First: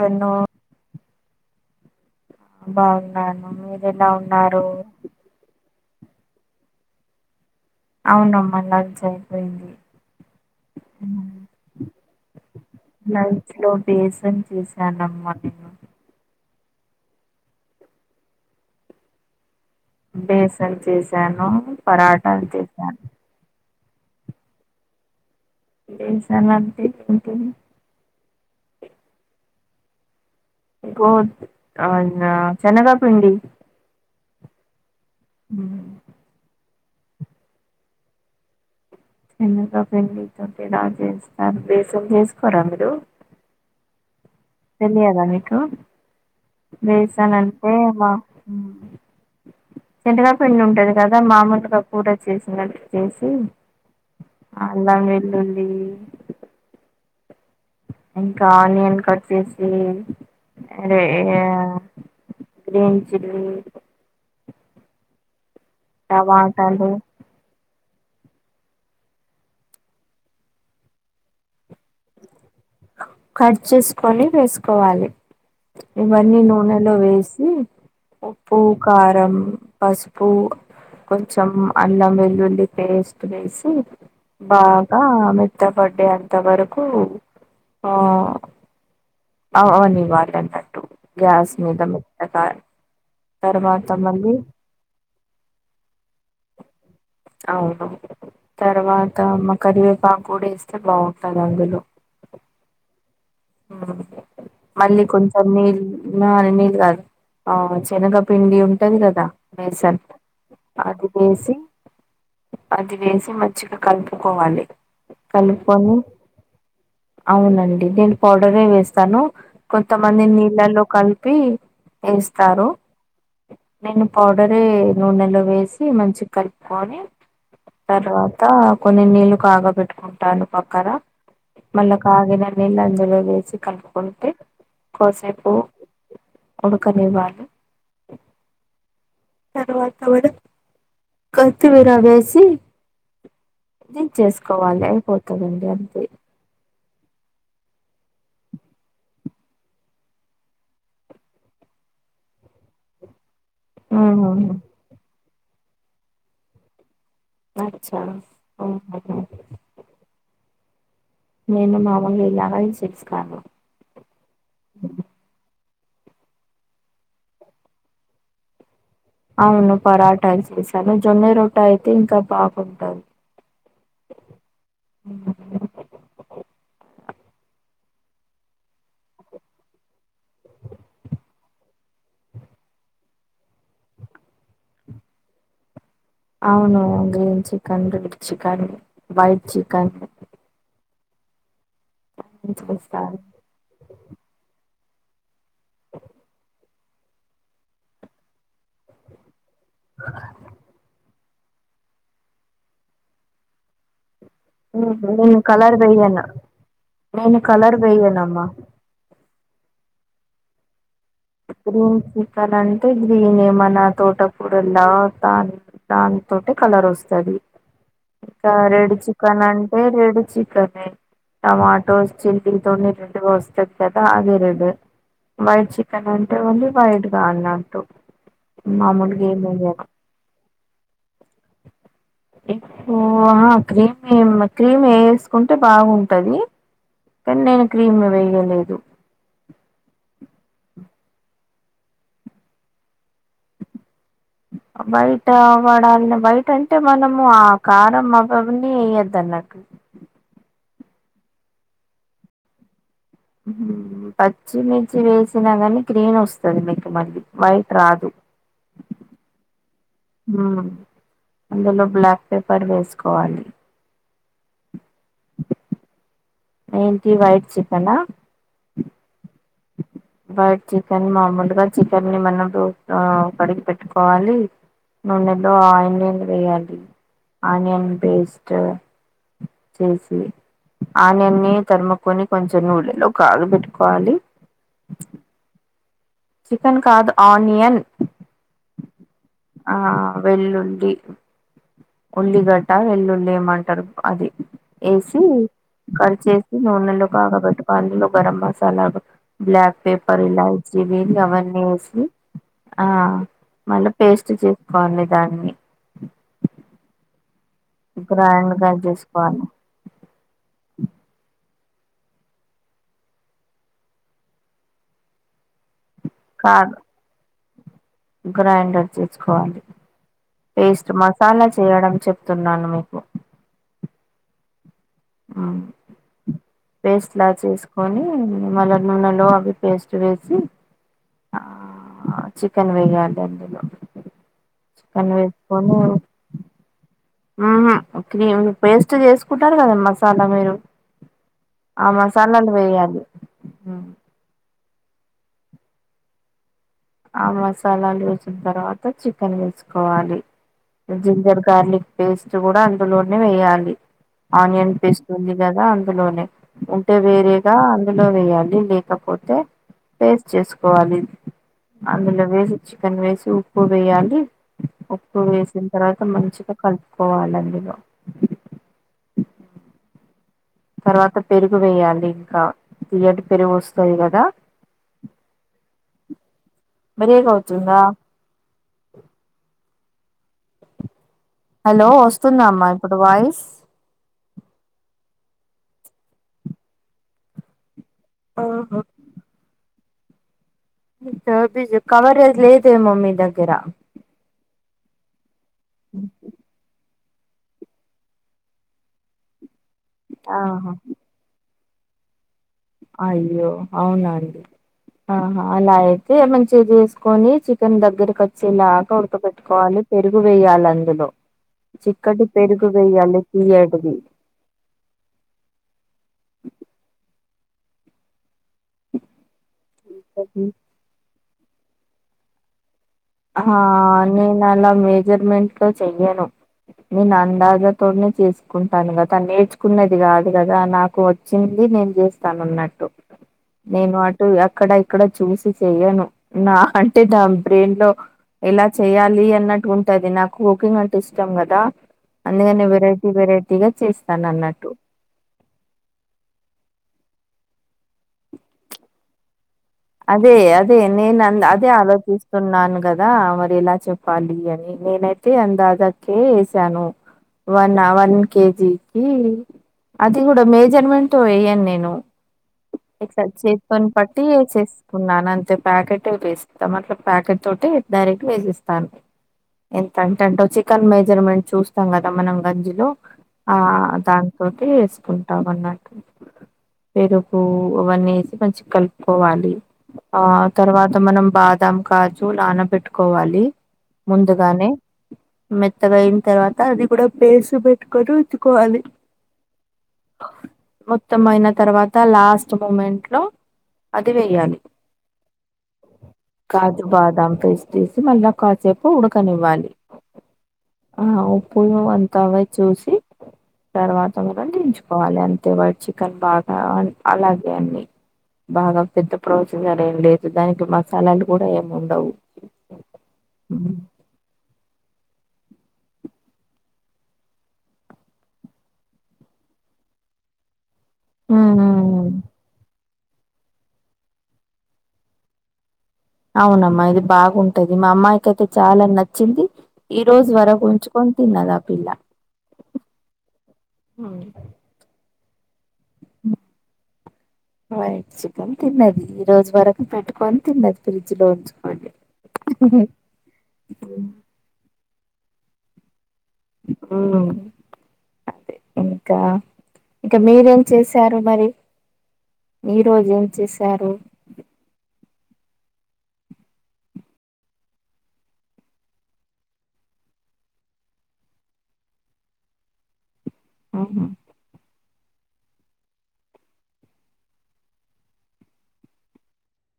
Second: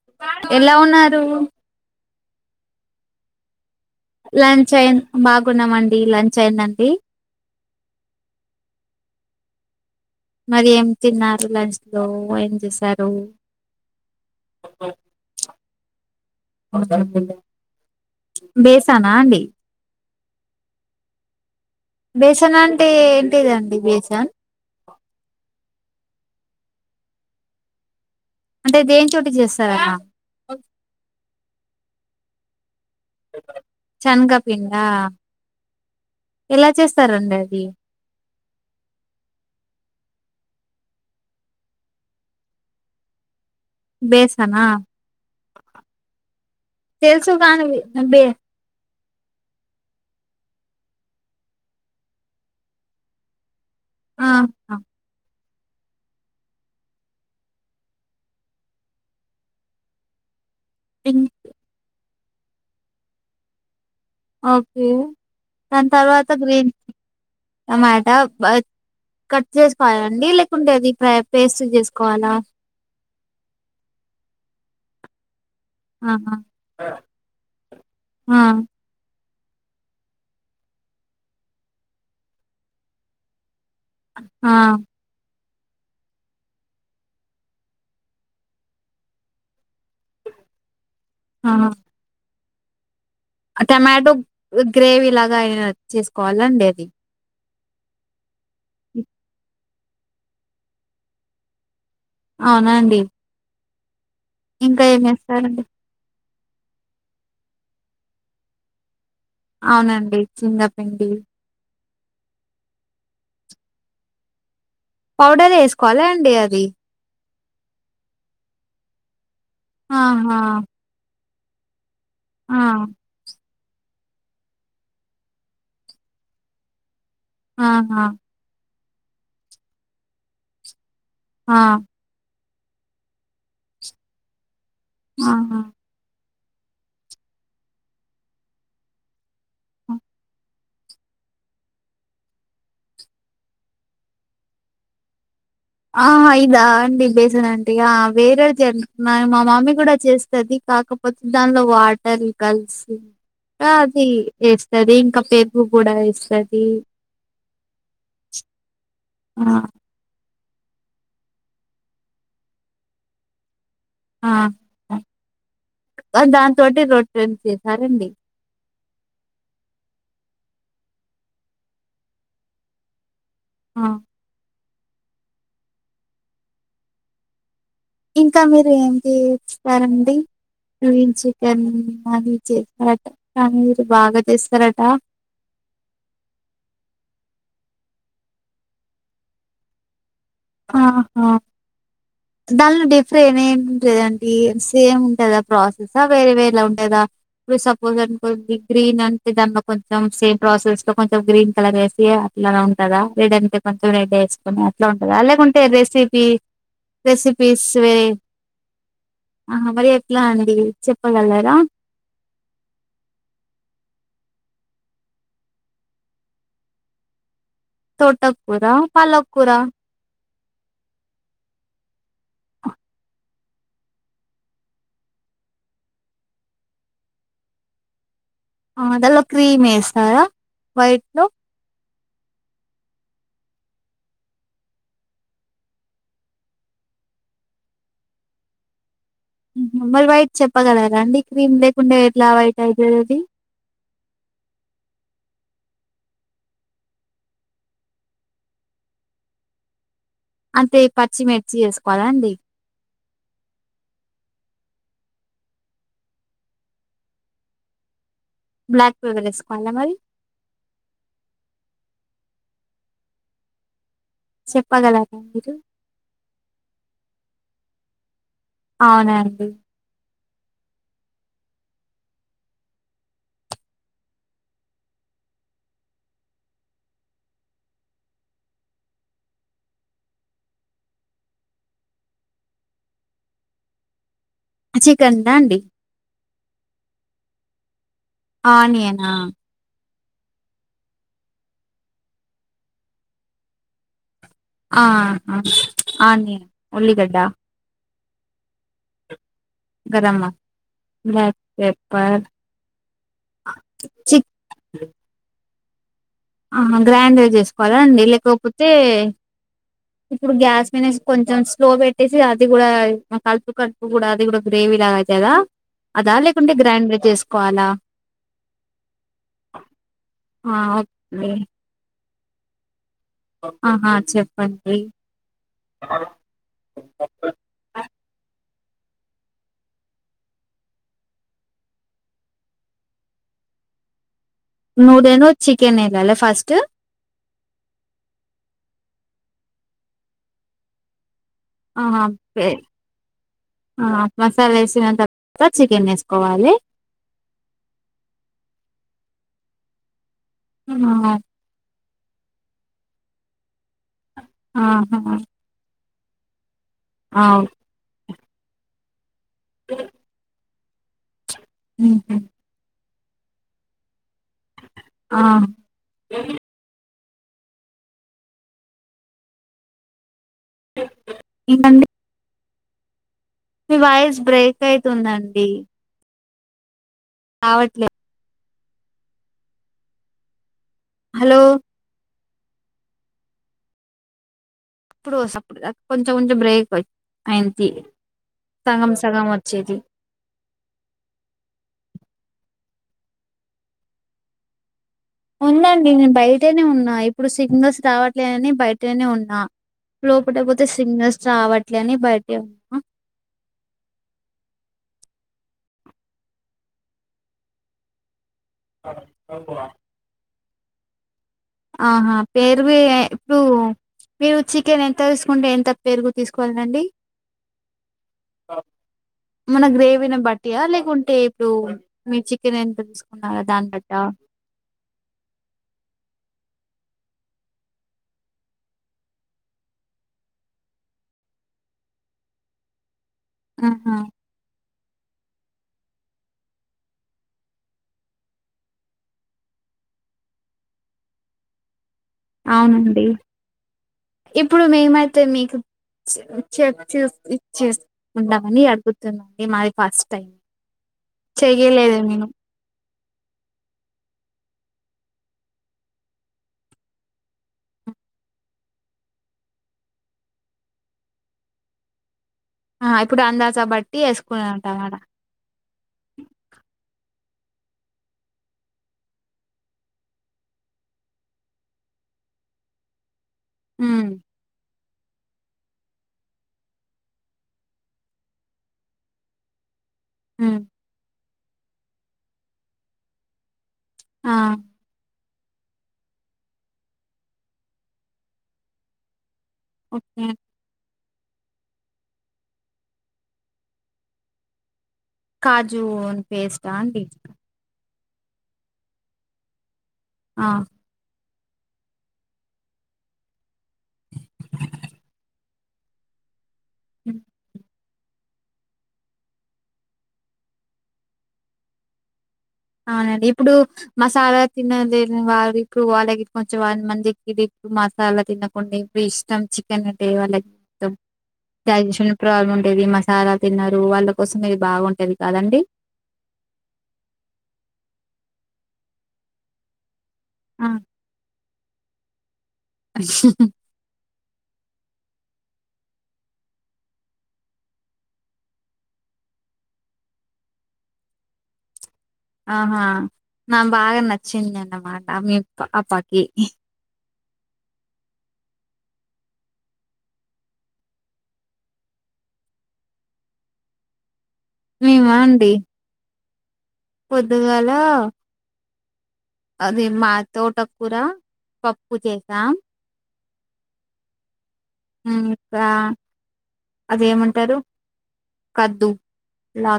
Hello ఎలా ఉన్నారు బాగున్నాను మీరెలా ఉన్నారు లంచ్ అయింది బాగున్నామండి లంచ్ అయిందండి అవునమ్మా లంచ్ అయిపోయింది మరి ఏం తిన్నారు లంచ్ లో ఏం చేసారు అమ్మ నిన్ను బేసానా అండి బేసన్ చేసాను బేసన్ అంటే ఏంటిదండి బేసన్ బెసన్ అంటే ఏంటిది అంటే దేని చోటు చేస్తారల ఆ నా చెనగ పిండి తిన్నా ఊ ఇలా చేస్తారండి అది సెనగా పిండితోటిలా చేస్తారు బేేశం చేసుకోరా మీరు బెస్ట్ తెలియదా మీకు తెలుసు బేసన్ అంటే కాని మా బే సెనగా పిండి ఉంటది కదా మామూలుగా కూర చేసినట్టు చేసి ఆ ఆ. అల్లం వెళ్లులీ ఇంకా ఆనియన్ కట్ చేసి అదే ఇం- ఇగ గ్రీన్ చిల్లి ఓకే దాని తర్వాత గ్రీన్ టమాటాలు టమాటా కట్ చేసుకోవాలండి లేకుంటే అది పేస్ట్ చేసుకో కట్ చేసుకొని వేసుకోవాలి ఆహా ఇవన్నీ నూనెలో వేసి ఆ ఉప్పు కారం పసుపు కొంచెం అల్లం వెల్లుల్లి పేస్ట్ వేసి ఆ బాగా మెత్తబడ్డే అంతా వరకు ఉ ఆ అవనివ్వాలన్నట్టు గ్యాస్ ఆ మీద మెత్తగా తర్వాత టమాటో మళ్ళీ గ్రేవీ లాగా అయినా చేసుకోవాలండి అది అవును తర్వాత అమ్మ కరివేపాకు కూడా వేస్తే బాగుంటంది అందులో అవునాండి ఊ మళ్ళీ కొంచం నీళ్లు నాని నీళ్లు కాదు ఆ శనగపిండి ఉంటది కదా బేసన్ అవునండి అది చింతపిండి వేసి అది వేసి మంచిగా కలుపుకోవాలి పౌడర్ ఏ కలుపుకొని వేసుకోవాలా అండి అది అవునండి నేను పౌడరే వేస్తాను కొంతమంది ఆహా నీళ్ళల్లో కలిపి ఆ! ఏస్తారు నేన్ పౌడర్ నూనెలో వేసి మంచి కలుపుకొని ఆహా! తర్వాత కొన్ని నీళ్లు కాగ పెట్టుకుంటాను పక్కన ఆ! మళ్ల కగినన్నిల్ అందులో వేసి కలుపుకుంటే కొసేపు ఆహా! ఉడకనివ్వాలి తరువాత మనం కొత్తిమీర వేసి దించేసుకోవాలి అయిపోత ఆ ఐయిదాన్ ది బేసన్ ఆంటీ ఆ వేరే చెన్ మా మమ్మీ కూడా చేస్తది కాకపోతే దానిలో వాట్ ల్ కలిసి ఆ అది ఆహా ఏస్తది ఇంకా పెరుగు కూడా యేస్తది అచ్చా ఒకే ఒకే ఆ! నేను మామూలుగా వెళ్లా గానీ సిక్స్ కాదు ఆ మరి దాంతోటి రోట్టలు చేసారండి అవును పరాటలు చేశాను జొన్నె రొట్ట అయితే ఇంకా బాగుంటది ఆ! [unintelligible] ఇంకా మీరు ఏం తీ స్తారండి గ్రీన్ చికెన్ అన్నీ చేస్తారట కానీ మీరు బాగా చేస్తారట అవును green chicken red chicken white chicken ఆహా దానిలో చేస్తారు డిఫరెంట్ ఏమింటదండి సేమ్ ఉంటుందా ప్రాసెసా వేరే వేరలా ఉండేదా ఇప్పుడు సపోజ్ అనుకో గ్రీన్ అంటే దానిలో కొంచెం సేమ్ ప్రాసెస్ లో కొంచెం గ్రీన్ కలర్ వేసి అట్లానే ఉంటదా లేదంటే కొంచం రెడ్ ఎసి కొని అట్లా ఉంటందా నేను లేకుంటే కలర్ వేయ్యను రెసిపీ నేను రెసిపీస్ కలర్ వేరే వేయ్యనమ్మా ఆహా మరి ఎట్లా అండి చెప్పగలరా? ఇప్పుడు గ్రీన్ చికెన్ అంటే గ్రీన్ ఏమనా తోట ఇప్పు లా తాన్ దానితోటె కలర్ వస్తది ఇంకా తోటకూర, రెడ్ చికెన్ పాలకూర అంటే రెడ్ చికెన్ తోనే టమాటోస్ చిల్లీతోనే రెడ్ వస్ చోపెద అది రెడ్ వైట్ చికెన్ అంటే ఓలీ వైట్ గా అన్నట్టు ఆ దాలో మామూలుగా ఏం క్రీమ్ వేయను ఏస్తారా వైట్ లో ఉహు ఆహా క్రీమ్ ఏమ్ క్రీమ్ ఎసుకుంటే బాగుంటది కానీ నేను క్రీమ్ వేయలేదు మరి వైట్ చెప్పగలరా అండి క్రీమ్ లేకుండా ఎట్లా వైట్ ఐయితది అది వైట్ పడాలని వైట్ అంటే మనము ఆ కారం అవవన్నీ వెయ్యొద్దు అన్నట్టు అంతే పచ్చిమిర్చి ఏసుకోవాలాండి పచ్చిమిర్చి వేసినా కాని గ్రీన్ వస్తది మీకు మళ్ళీ వైట్ రాదు బ్లాక్కుపెప్పర్ ఏసుకోవాలా మరి ఉమ్ అందులో బ్లాక్ పేపర్ వేసుకోవాలి చెప్పగలరా మీరు ఏంటి వైట్ చికెనా అవునండి వైట్ చికెన్ మాముూలుగా చికెన్ ని మనం ఆ కడిగి పెట్టుకోవాలి నూనే లో ఆనియన్ వేయాలి ఆనియన్ పేస్ట్ చేసి ఆనియన్ నీ తరుముకొని కొంచెం నూనెలో కాగబెట్టుకోవాలి చికెన్ దా అండి చికెన్ కాదు ఆనియన్ ఆనియనా ఆ వెల్లుల్లి ఉల్లిగడ్డ వెల్లుల్లి ఏమంటారు అది ఆ ఏసి ఆ ఆనియన్ కడ్చేసి నూనెలో ఉల్లిగడ్డ కాగాబెట్టు లొ గరం మసాలాగా బ్లాక్ గరం పేపర్ మసాలా, ఇలాయచి బ్లాక్ అవన్నీ వేసి పెప్పర్ ఆ మళ్ళా చి పేస్ట్ చేసుకోవాలి దాన్ని ఆహా గ్రాండాగా చేసుకోవాలా అండి గ్రైండ్ లేకపోతే గా చేసుకోవాలి ఇప్పుడు గ్యాస్ వినేసి కొంచెం స్లో పెట్టేసి అది కూడా కలుపు కడుపు కూడా అది కూడా గ్రేవీ ఎలాగ అవుతుదా అదా లేకుంటే కాదు గ్రైండర్ చేసుకోవాలా గ్రైండర్ తీసుకోవాలి ఆ పేస్ట్ ఓకే మసాలా చేయడం చెప్ ప్తూన్నాను మీకు ఆహా చెప్పండి ఉమ్ పేస్ట్ లా చేసుకొని మళ్ళ నునోలో అవి పేస్ట్ వేసి ఆ చికెన్ వెయ్యండి అందులో చికెన్ నూనెను వేసుకని చికెన్ వేయాలి ఫస్ట్ ఉహుం క్రీంపేస్ట్ చేసు కుంటారు కదమ్మా చాలా మీరు ఆ ఆహా పే మసాలాలు వేయాలి ఆ మసాలాసి తినేంత తర్వాత చికెన్ వేసుకోవాలి ఆ మసాలాలు వేసిన తర్వాత చికెన్ వేసుకోవాలి ఆ, జింజర్ గార్లిక్ పేస్ట్ కూడా అందులోనే వేయాలి ఆనియన్ ఆహా పేస్ట్ ఉంది కదా అందులోనే ఉంటే అవు వేరేగా అందులో వేయాలి లేకపోతే పేస్ట్ చేసుకోవాలి అందులో వేసి చిప్ చికన్ వేసి ఉప్పు వేయాలి ఉప్పు ఆ వేసిన తర్వాత మంచిగా కలుపు పోవాలిఅందులో తర్వాత పెరుగు ఇంకండి వేయాలి ఇంకా తీయటి పెరుగు మీ వస్తది వాయిస్ కదా బ్రేక్ అయితుందండి బ్రేక్ అవుతుందా? రావట్లేదు హలో వస్తుందా అమ్మా ఇప్పుడు వాయిస్ ఇప్పుడు [inaudible] ప్పుడు కొంచెం కొంచెం బ్రేక్ అయింతి ఆహా సగం సగం వచ్చేది బిజు బిజు కవరేది లేదేమో మీ దగ్గర ఉందండి నేను బయటనే ఉన్నా ఇప్పుడు సిగ్నల్స్ రావట్లేదని బయటనే ఉన్నా లోపటాగుపోతే ఆహా సిగ్నల్స్ రావట్లే అని బయటే అయ్యో అవునా అండి ఆహా అలా అయితే మంచిగా చేసుకొని చికెన్ దగ్గరకి చిలా కొఉడక పెట్టుకోవాలి పెరుగు వేయాలి అందులో ఆహా చిక్కటి పెరుగు ఏ వేయాలి ఇప్పుడు తీయటిది మీరు చికెన్ ఎంత తీసుకుంటే ఎంత పెరుగు తీసుకోవాలండి మన గ్రేవీ న బట్టియా లేకుంటే ఇప్పుడు మీ చికెన్ ఎంత తీస్ ఆ నేను అలా మేజర్మెంట్ లో చెయ్యను నేను అందదాతోనే చేసుకుంటాను కదా నేర్చుకునేది కాదు కదా నాకు వచ్చింది. నేను చేస్తాను అన్నట్టు ఆహా! నేను అటు అక్కడ ఇక్కడ చూసి చేయను నా అంటే నా బ్రెయిన్ లో ఎలా చెయ్యాలి అన్నట్టు ఉంటది నాకు కుకింగ్ అంటే ఇష్టం కదా అందుకనే అవునండి. వెరైటీ వెరైటీగా చేస్తాను అన్నట్టు చే చెక్ చే [inaudible] చెక్ చేసుకుందామని అడుగుతున్నానండి మాది ఫస్ట్ టైం. అదే అదే నేను అ అదే చెయ్యలేదు నేను. ఆలోచిస్తున్నాను గదా మరి ఎలా చెప్పాలి అని నేనైతే అందాదకే ఏసాను వన్ ఆ వన్ కేజీకి అది కూడా మేజర్మెంట్ వేయను నేను ఆ! ఇప్పుడు ఎక్స్టా అందాజ చేతోని బట్టి పట్టి ఏసుకున్నాం చేస్త టమాట. వేసుకున్నాను అంతే ప్యాకెట్ వేసిస్తాం అట్ ప్యాకెట్ తోటి డైరెక్ట్ వేసిస్తాను ఎంత అంటే అంటో చికెన్ మెజర్మెంట్ చూస్తాం కదా మనం గంజిలో ఆ హ్మ్. దాంతోకి కొంటాం అన్నట్టు పెరుగు అవన్నీ వేసి మంచిగ కలుపుకోవాలి ఆ హ్మ్. తర్వాత మనం బాదాం కాజు నాన పెట్టుకోవాలి ఆ ముందుగానే మెత్తగా అయిన తర్వాత అది కూడా పేసి పెట్టుకొని ఉతుకోవాలి ఓకే మొత్తం అయిన తర్వాత లాస్ట్ మూమెంట్ లో అది వెయ్యాలి కాజు పేస్టా కాజు అండి బాదాం పేస్టిస్ మళ్ళ కాసేపు ఉడకనివ్వాలి ఆ ఆ ఉప్పు అంత అవె చూసి తర్వాత గూడా దించుకోవాలి అంతే వాట్ చికెన్ బాగ ఆ అన్ హ్మ్. అలాగే అన్నీ బాగా పెద్దప్ ప్రొసీజర్ ఏం లేదు దానికి మసాలాలు కూడా ఏముండవు అవునండి ఇప్పుడు మసాలా తినలేద్ వాళ్ళకిప్పుడు వాళ్ళకి కొంచెం వాన్ మందికి ఇప్పుడు మసాలా తినకుండా ఇప్పుడు ఇష్టం చికెన్ అంటే ఇగ వాళక్ ఇష్టం డైజెషన్ ప్రాబ్లమ్ ఉండేది మస్త్ చాలా తిన్నారు వాళ్ళ కోసం ఇది బాగుంటది కాదండీ అవునమ్మా ఇది బాగుంటది మా అమ్మాయికైయితే చాలా నచ్చింది ఈ రోజు వరకు ఉంచుకొన్ తిన్నదాపిల్ల ముహ్ ఉంటే [unintelligible] వైట్ చికెన్ తిన్నది ఈ రోజు వరకు పెట్టుకొని తిన్నది ఫ్రిడ్జ్ లో ఉంచుకొని ఆహా నాం బాగా నచ్చిందన్నమాట మీ పాపకి ఉమ్ [unintelligible] [inaudible] అదే ఇంకా ఇంక మీరేం చేశారు మరి ఈ రోజేం చేసారు చేశారు మేమా అండి పొద్దుగాల అది మా తోటకూర పప్పు చేసాం అవునా ము రా అదేమంటారు కద్దు లా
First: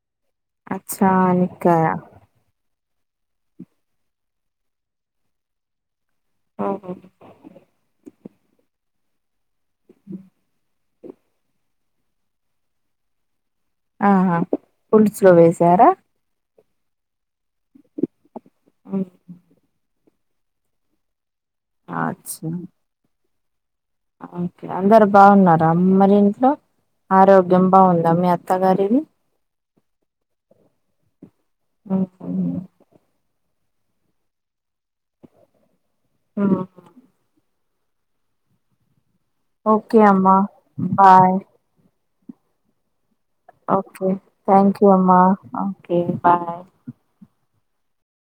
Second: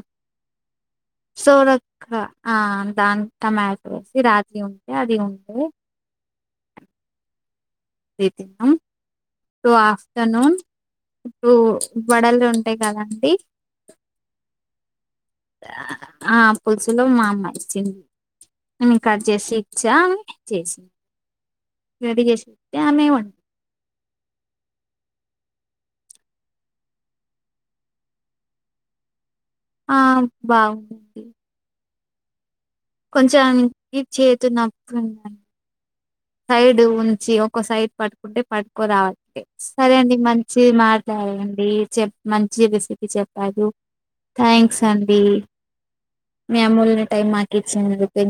అచ్చా నిక్కయ సోరక్ ఆ దాన్ టమాటొ కి రాత్రి ఉంటే అది ఉంటే ఓహో అది తిన్నం సో ఆఫ్టర్నూన్ ఇప్పుడు వడలుంటాయి కదా అండి ఆహా పులుసులో వేశారా ఆ పులుసులో మా అమ్మ ఇచ్చింది నేన్ కట్ చేసి ఇచ్చా చేసింది రెడి అచ్చా చేసిత్తె ఆమె వండింది ఓకే అందరు బాగున్నారా మరి ఇంట్లో ఆరోగ్యం బాగుందా మీ అత్త గారిది ఆ బా ఉం ది ఊహు కొంచెం ఈ చేతినోప్పుందండ్ సైడ్ ఉంచి ఒక సైడ్ పట్టుకుంటే పట్కోరావల్ సరే ఓకే అండి అమ్మా మంచిగా బాయ్ మాట్లాడండి చెప్ మంచిగా రిసివ్ చెప్పారు ఓకే థ్యాంక్ థాంక్స్ యూ అమ్మా అండి. ఓకే మీ బాయ్ అమూల్య టైం మాక్ కిచ్చినందుకు ఎన్